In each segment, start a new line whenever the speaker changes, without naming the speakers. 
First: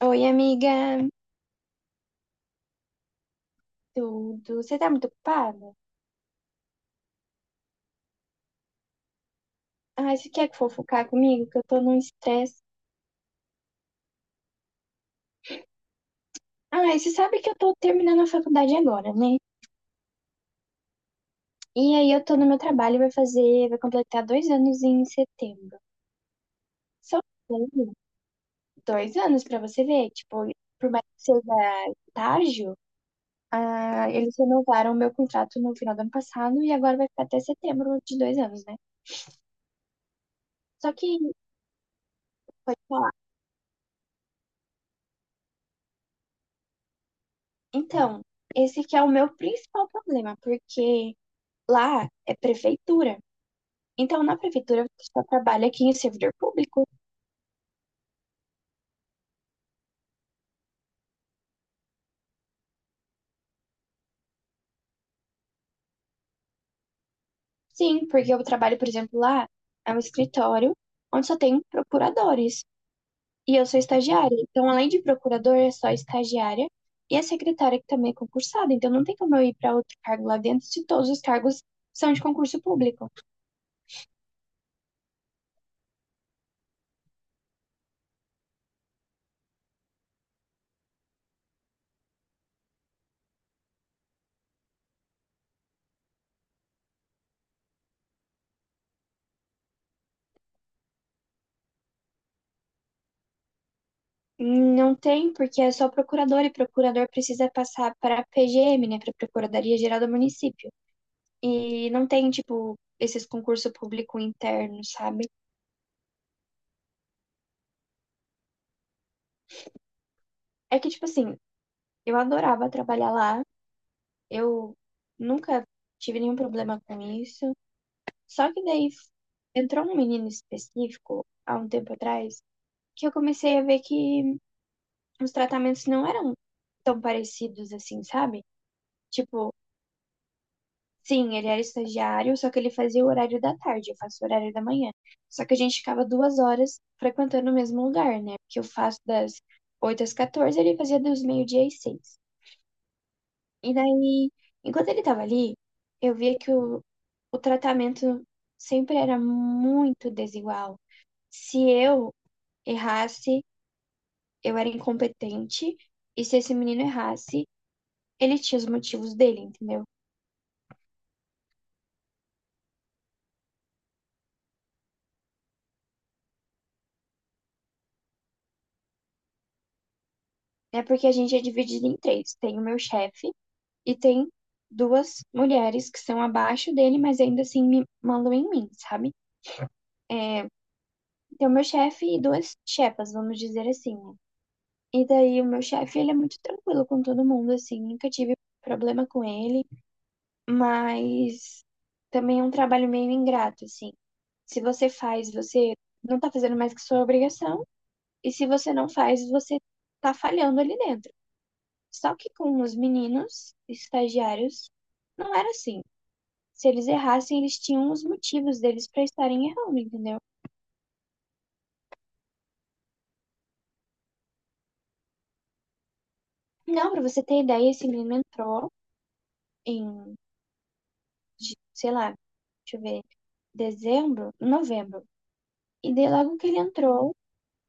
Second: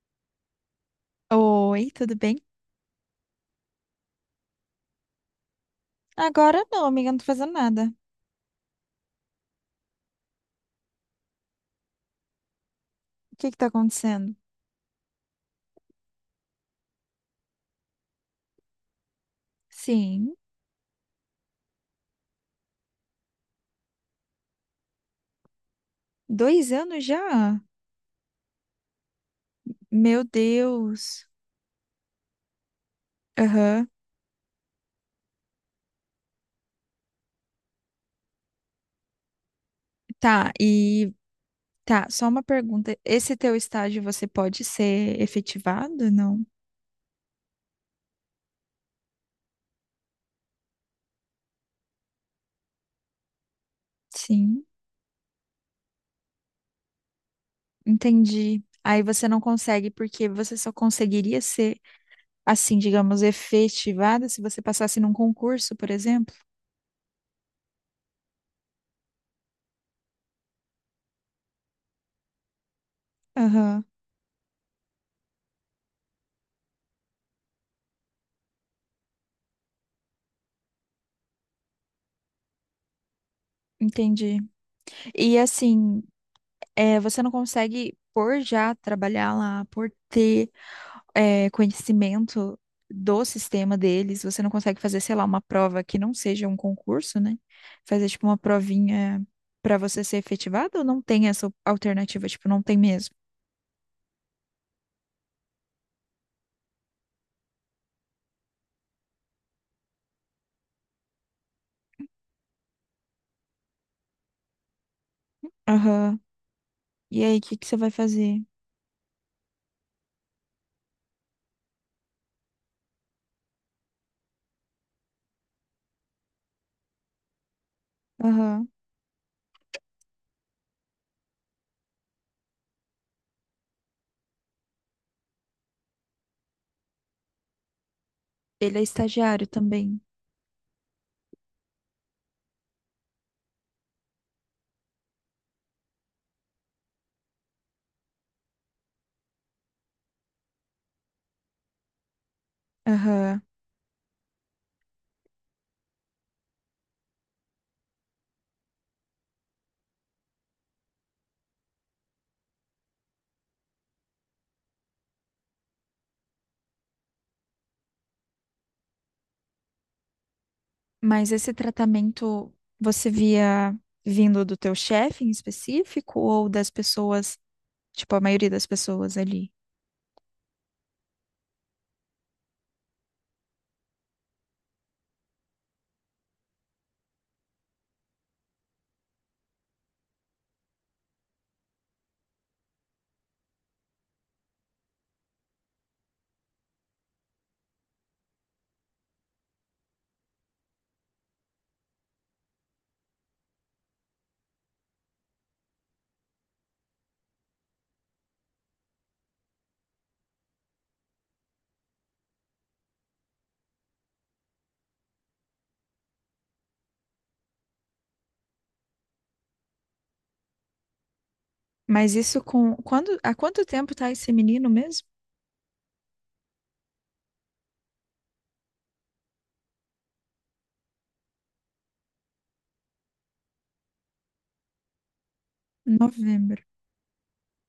Oi, amiga,
Oi, tudo bem?
tudo? Você tá muito ocupada?
Agora não, amiga, não tô fazendo nada.
Ai, você quer fofocar comigo? Que eu tô num estresse.
O que que tá acontecendo?
Ai, você sabe que eu tô terminando a faculdade agora, né?
Sim,
E aí eu tô no meu trabalho, vai fazer, vai completar dois anos em setembro.
2 anos
Só
já?
dois anos pra você ver,
Meu
tipo, por mais que
Deus.
seja estágio,
Aham.
ah, eles renovaram o meu contrato no final do ano passado e agora vai ficar até setembro de dois anos, né?
Tá,
Só que,
e tá, só uma
pode
pergunta.
falar.
Esse teu estágio você pode ser efetivado? Não?
Então, esse que é o meu principal problema, porque lá é prefeitura. Então, na
Sim,
prefeitura, você só trabalha aqui em servidor público.
entendi. Aí você não consegue, porque você só conseguiria ser, assim, digamos, efetivada se você passasse num concurso, por exemplo?
Sim, porque eu trabalho, por exemplo, lá é um escritório onde só tem procuradores. E eu sou
Aham,
estagiária. Então, além de procurador, é só estagiária. E a secretária que também é concursada. Então, não tem como eu ir para outro cargo lá dentro se todos os cargos são de concurso público.
entendi. E assim, é, você não consegue, por já trabalhar lá, por ter conhecimento do sistema deles, você não consegue fazer, sei lá, uma prova que não seja um concurso, né? Fazer, tipo, uma provinha para você ser efetivado ou não tem essa alternativa? Tipo, não tem mesmo.
Não tem, porque é só procurador. E procurador precisa passar para a PGM, né? Para a Procuradoria Geral do Município. E não tem, tipo, esses concursos público internos, sabe?
Aham. E aí, o que que você vai fazer?
É que, tipo assim, eu adorava trabalhar lá, eu nunca tive nenhum problema com isso. Só que
Aham.
daí entrou um menino específico, há um tempo atrás, que eu comecei a ver que os tratamentos não eram tão parecidos assim, sabe?
Ele é estagiário
Tipo,
também.
sim, ele era estagiário, só que ele fazia o horário da tarde, eu faço o horário da manhã. Só que a gente ficava duas horas frequentando o mesmo lugar, né? Porque eu faço das 8 às 14, ele fazia dos meio-dia às seis.
Aham.
E daí, enquanto ele tava ali, eu via que o tratamento sempre era muito desigual. Se eu errasse, eu era incompetente, e se esse menino errasse, ele tinha os motivos dele, entendeu?
Mas esse tratamento você via vindo do teu chefe em específico ou das pessoas, tipo, a maioria das pessoas ali?
É porque a gente é dividido em três. Tem o meu chefe, e tem duas mulheres que são abaixo dele, mas ainda assim me mandam em mim, sabe? Então, meu chefe e duas chepas, vamos dizer assim, né? E daí, o meu chefe, ele é muito tranquilo com todo mundo, assim, nunca tive problema com ele, mas também é um trabalho meio ingrato, assim. Se você faz, você não tá fazendo mais que sua obrigação, e se você não faz, você tá falhando ali dentro. Só que com os meninos estagiários, não era assim. Se eles errassem, eles tinham os motivos deles para estarem errando, entendeu?
Mas isso com quando, há quanto tempo tá esse menino mesmo?
Não, para você ter ideia, esse menino entrou em, sei lá, deixa eu ver, dezembro, novembro. E daí logo que ele
Novembro.
entrou,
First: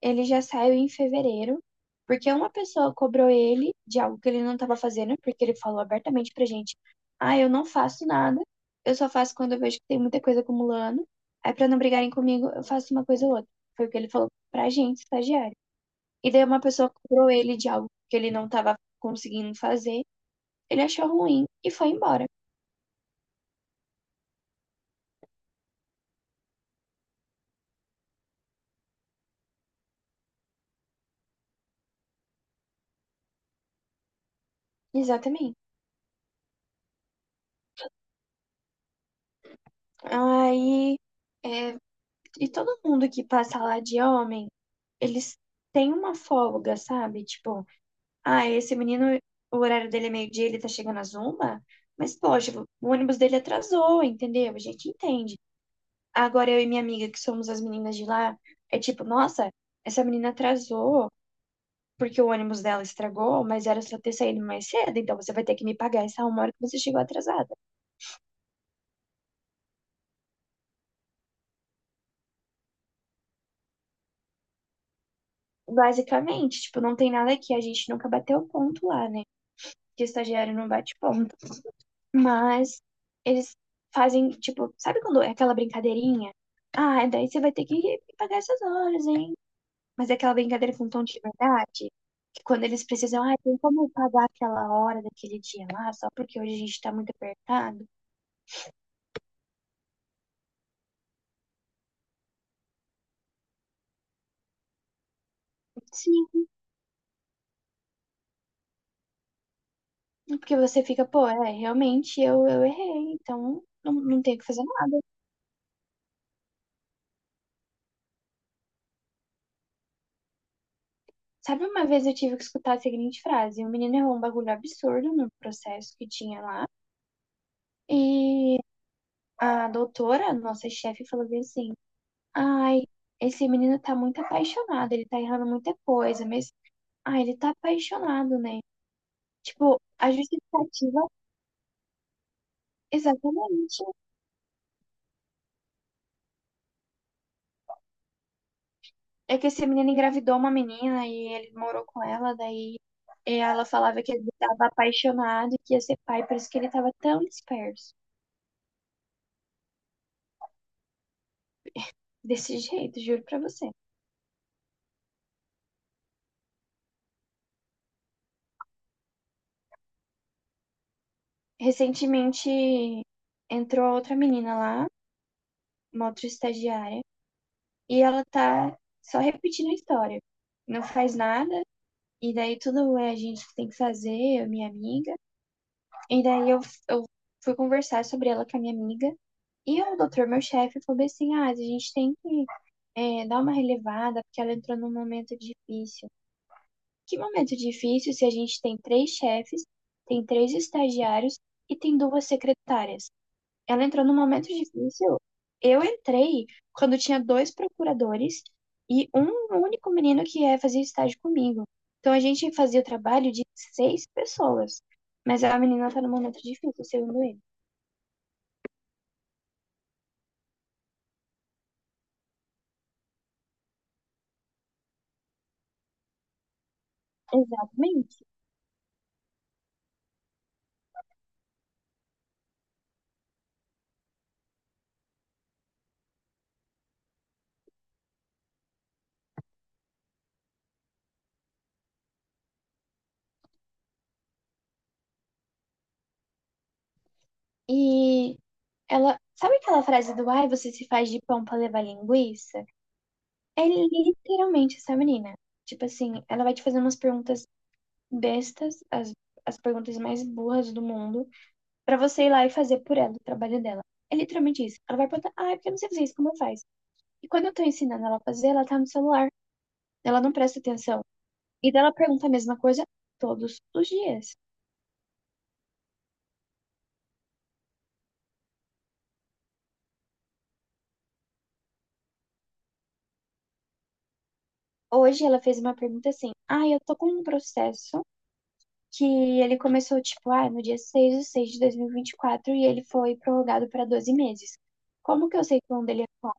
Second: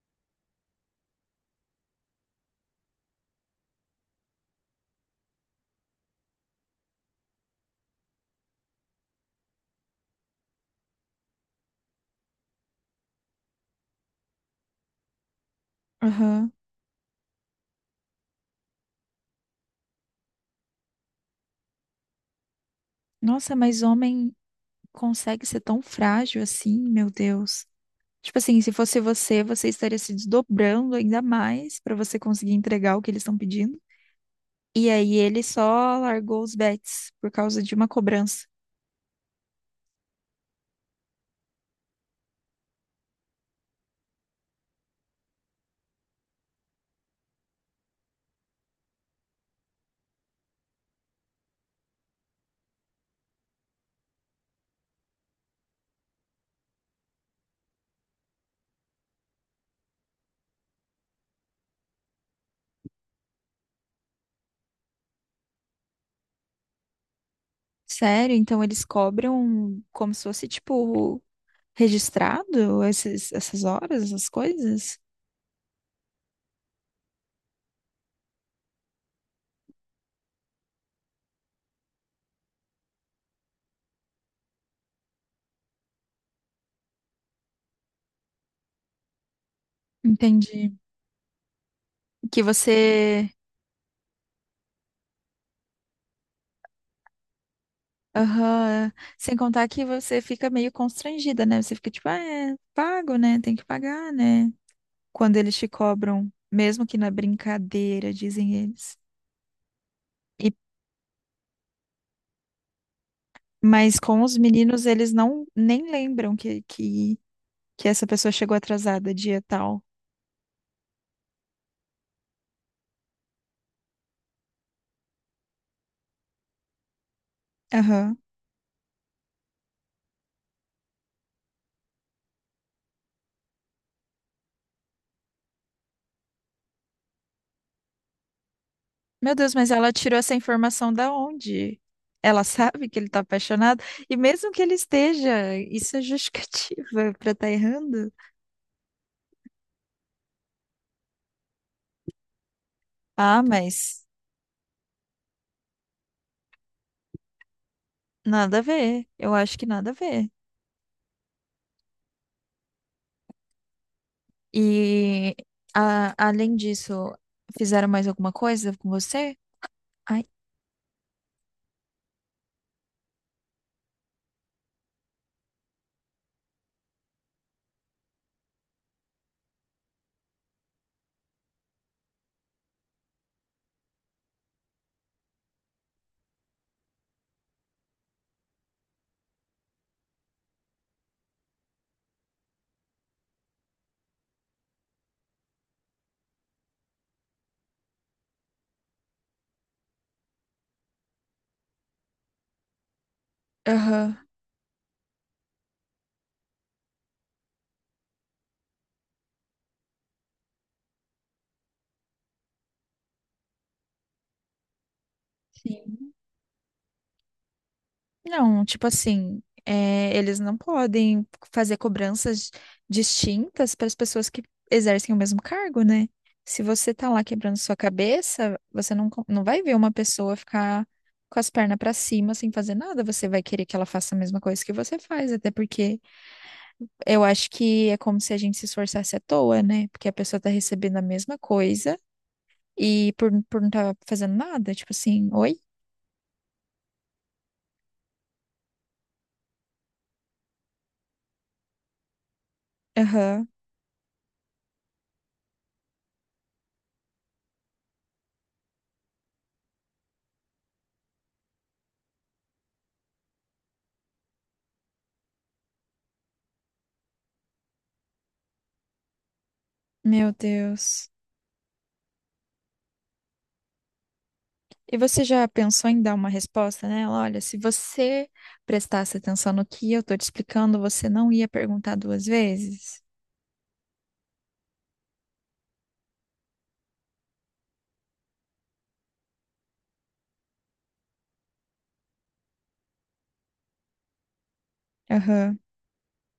ele já saiu em fevereiro, porque uma pessoa cobrou ele de algo que ele não estava fazendo, porque ele falou abertamente pra gente: "Ah, eu não faço nada. Eu só faço quando eu vejo que tem muita coisa acumulando. Aí pra não brigarem comigo, eu faço uma coisa ou outra". Foi o que ele falou pra gente, estagiário. E daí
Aham.
uma pessoa cobrou ele de algo que ele não estava conseguindo fazer. Ele achou ruim e foi embora.
Nossa, mas homem consegue ser tão frágil assim, meu Deus. Tipo assim, se fosse você, você estaria se desdobrando ainda mais para você conseguir entregar o que eles estão pedindo. E aí ele
Exatamente.
só largou os bets por causa de uma cobrança.
Aí, é, e todo mundo que passa lá de homem, eles têm uma folga, sabe? Tipo, ah, esse menino, o horário dele é meio-dia, ele tá chegando às uma, mas poxa, o ônibus dele atrasou, entendeu? A gente entende. Agora eu e minha amiga, que somos as meninas de lá, é tipo, nossa, essa menina atrasou, porque o ônibus dela estragou, mas era só ter saído mais cedo, então você vai ter que me pagar essa uma hora que você chegou atrasada.
Sério? Então eles cobram como se fosse, tipo, registrado essas horas, essas coisas?
Basicamente, tipo, não tem nada que a gente nunca bateu ponto lá, né? Que estagiário não bate ponto. Mas eles fazem, tipo, sabe quando é aquela brincadeirinha? Ah, daí você vai ter que me pagar essas horas, hein? Mas é aquela
Entendi.
brincadeira com tom de verdade,
Que
que quando eles precisam,
você.
ah, tem como eu pagar aquela hora daquele dia lá, só porque hoje a gente tá muito apertado?
Aham. Sem contar que você fica meio constrangida, né? Você fica tipo, ah, é pago, né? Tem que pagar, né? Quando eles te
Sim,
cobram, mesmo que na brincadeira, dizem eles. E
porque você fica, pô, é, realmente eu errei, então não,
mas com
não
os
tenho que fazer
meninos,
nada.
eles não nem lembram que essa pessoa chegou atrasada dia tal.
Sabe, uma vez eu tive que escutar a seguinte frase: o menino errou um bagulho absurdo no processo que tinha lá,
Aham.
e a doutora, nossa chefe, falou bem assim: ai, esse menino tá muito apaixonado, ele tá errando muita coisa, mas, ai, ele tá apaixonado, né?
Meu Deus, mas
Tipo,
ela
a
tirou essa informação
justificativa,
da onde? Ela sabe que ele tá apaixonado?
exatamente.
E mesmo que ele esteja, isso é justificativa pra estar errando?
É que esse menino engravidou uma menina e ele morou com ela, daí
Ah,
ela falava
mas
que ele estava apaixonado e que ia ser pai, por isso que ele estava tão disperso.
nada a ver. Eu acho que nada a ver.
Desse jeito, juro pra você.
E além disso, fizeram mais alguma coisa com você? Ai,
Recentemente entrou outra menina lá, uma outra estagiária, e ela tá só repetindo a história. Não faz nada, e daí tudo é a gente que tem que fazer, eu, minha amiga. E daí eu fui conversar sobre ela com a minha amiga. E o doutor, meu chefe, falou bem assim: ah, a gente tem que é, dar uma relevada, porque ela entrou num momento difícil. Que momento difícil se a gente tem três chefes, tem três estagiários e tem duas secretárias? Ela entrou num
aham.
momento difícil. Eu entrei quando tinha dois procuradores e um único menino que ia fazer estágio comigo. Então a gente fazia o trabalho de seis pessoas. Mas a menina tá num
Sim.
momento difícil, segundo ele.
Não, tipo assim, é, eles não podem fazer cobranças distintas para as pessoas que exercem o mesmo cargo, né? Se você tá lá quebrando sua
Exatamente.
cabeça, você não, não vai ver uma pessoa ficar com as pernas para cima sem fazer nada. Você vai querer que ela faça a mesma coisa que você faz, até porque eu acho que é como se a gente se esforçasse à toa, né? Porque a pessoa tá recebendo a mesma coisa e por não estar fazendo nada, tipo assim, oi?
E ela. Sabe aquela frase do ai, você se faz de pão pra levar linguiça?
Aham.
É literalmente essa menina. Tipo assim, ela vai te fazer umas perguntas bestas, as perguntas mais burras do mundo pra você ir lá e fazer por ela o trabalho dela. É literalmente isso. Ela vai perguntar, ah, é porque eu não sei fazer isso, como faz? E quando eu tô ensinando ela a fazer, ela tá no celular, ela não
Meu
presta atenção.
Deus.
E daí ela pergunta a mesma coisa todos os dias.
E você já pensou em dar uma resposta nela? Olha, se você prestasse atenção no que eu tô te explicando, você não ia perguntar duas vezes?
Hoje ela fez uma pergunta assim, ah, eu tô com um processo que ele começou, tipo, ah, no dia 6 de dois mil e vinte e quatro e ele foi prorrogado para 12 meses. Como que eu
Aham.
sei quando ele é qual?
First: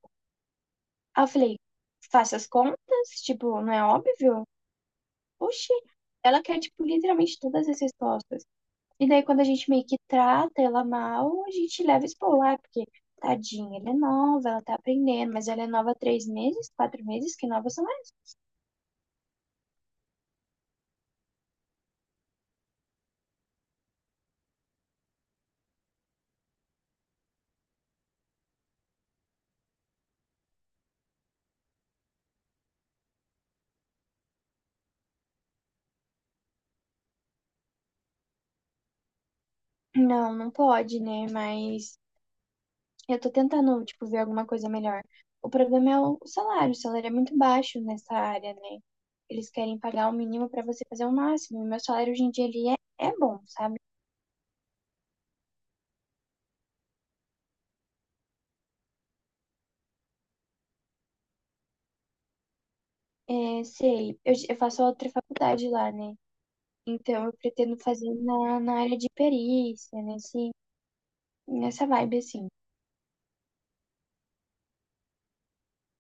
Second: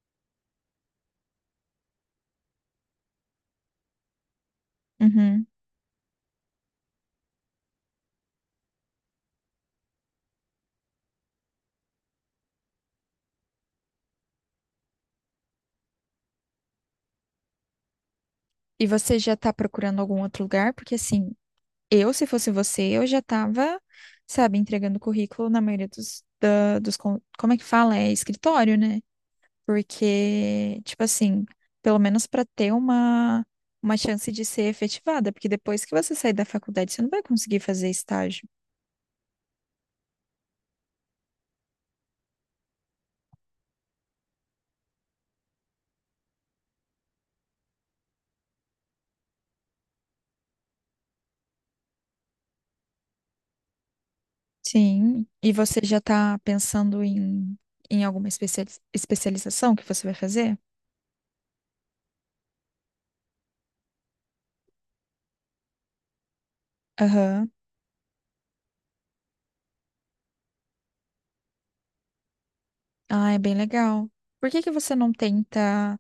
Aí eu falei, faça as contas, tipo, não é óbvio?
Uhum.
Oxi, ela quer, tipo, literalmente todas as respostas. E daí, quando a gente meio que trata ela mal, a gente leva isso pro lar, porque tadinha, ela é nova, ela tá aprendendo, mas ela é nova há três meses, quatro meses, que nova são elas?
E você já tá procurando algum outro lugar? Porque assim, eu, se fosse você, eu já tava, sabe, entregando currículo na maioria dos, como é que fala? É escritório, né? Porque, tipo assim, pelo menos pra ter uma chance de ser efetivada, porque depois que você sair da faculdade, você não vai conseguir fazer estágio.
Não, não pode, né? Mas eu tô tentando, tipo, ver alguma coisa melhor. O problema é o salário é muito baixo nessa área, né? Eles querem pagar o mínimo pra você fazer o máximo. E meu salário hoje em dia ele é, é bom, sabe?
Sim. E você já está pensando em alguma especialização que você vai fazer?
É, sei, eu faço outra faculdade lá, né? Então eu
Aham.
pretendo fazer na área de perícia, nesse nessa vibe, assim.
Ah, é bem legal. Por que que você não tenta,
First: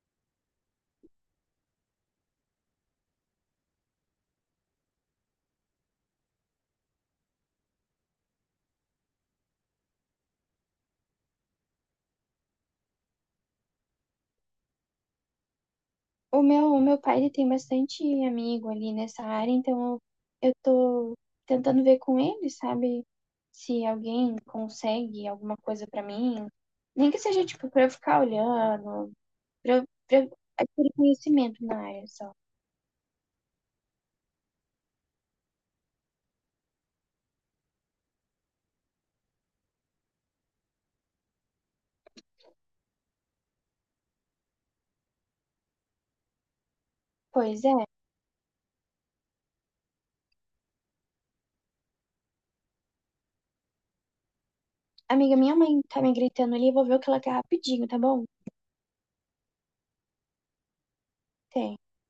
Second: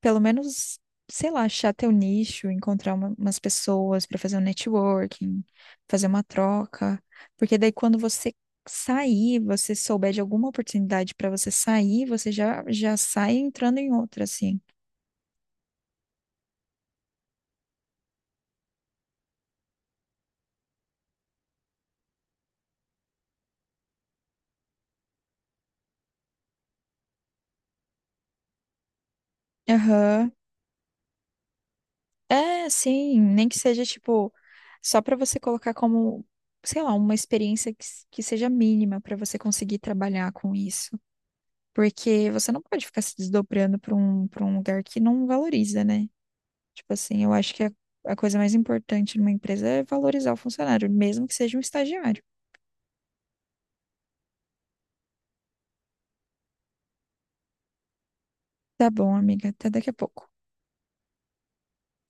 pelo menos, sei lá, achar teu nicho, encontrar umas pessoas para fazer um networking, fazer uma troca? Porque daí quando você sair, você souber de alguma oportunidade para você sair, você já já sai entrando em outra, assim.
O meu pai, ele tem bastante amigo ali nessa área, então eu tô tentando ver com ele, sabe? Se alguém consegue alguma coisa pra mim. Nem que seja, tipo, pra eu ficar olhando, pra
Aham.
eu adquirir conhecimento na área só.
É, sim, nem que seja tipo só para você colocar como, sei lá, uma experiência que seja mínima para você conseguir trabalhar com isso, porque você não pode ficar se desdobrando para um lugar que não valoriza, né? Tipo assim, eu acho que
Pois
a,
é.
a coisa mais importante numa empresa é valorizar o funcionário, mesmo que seja um estagiário.
Amiga, minha mãe tá me gritando ali, eu vou ver o que ela quer rapidinho, tá bom?
Tá bom, amiga, até daqui a pouco.
Até.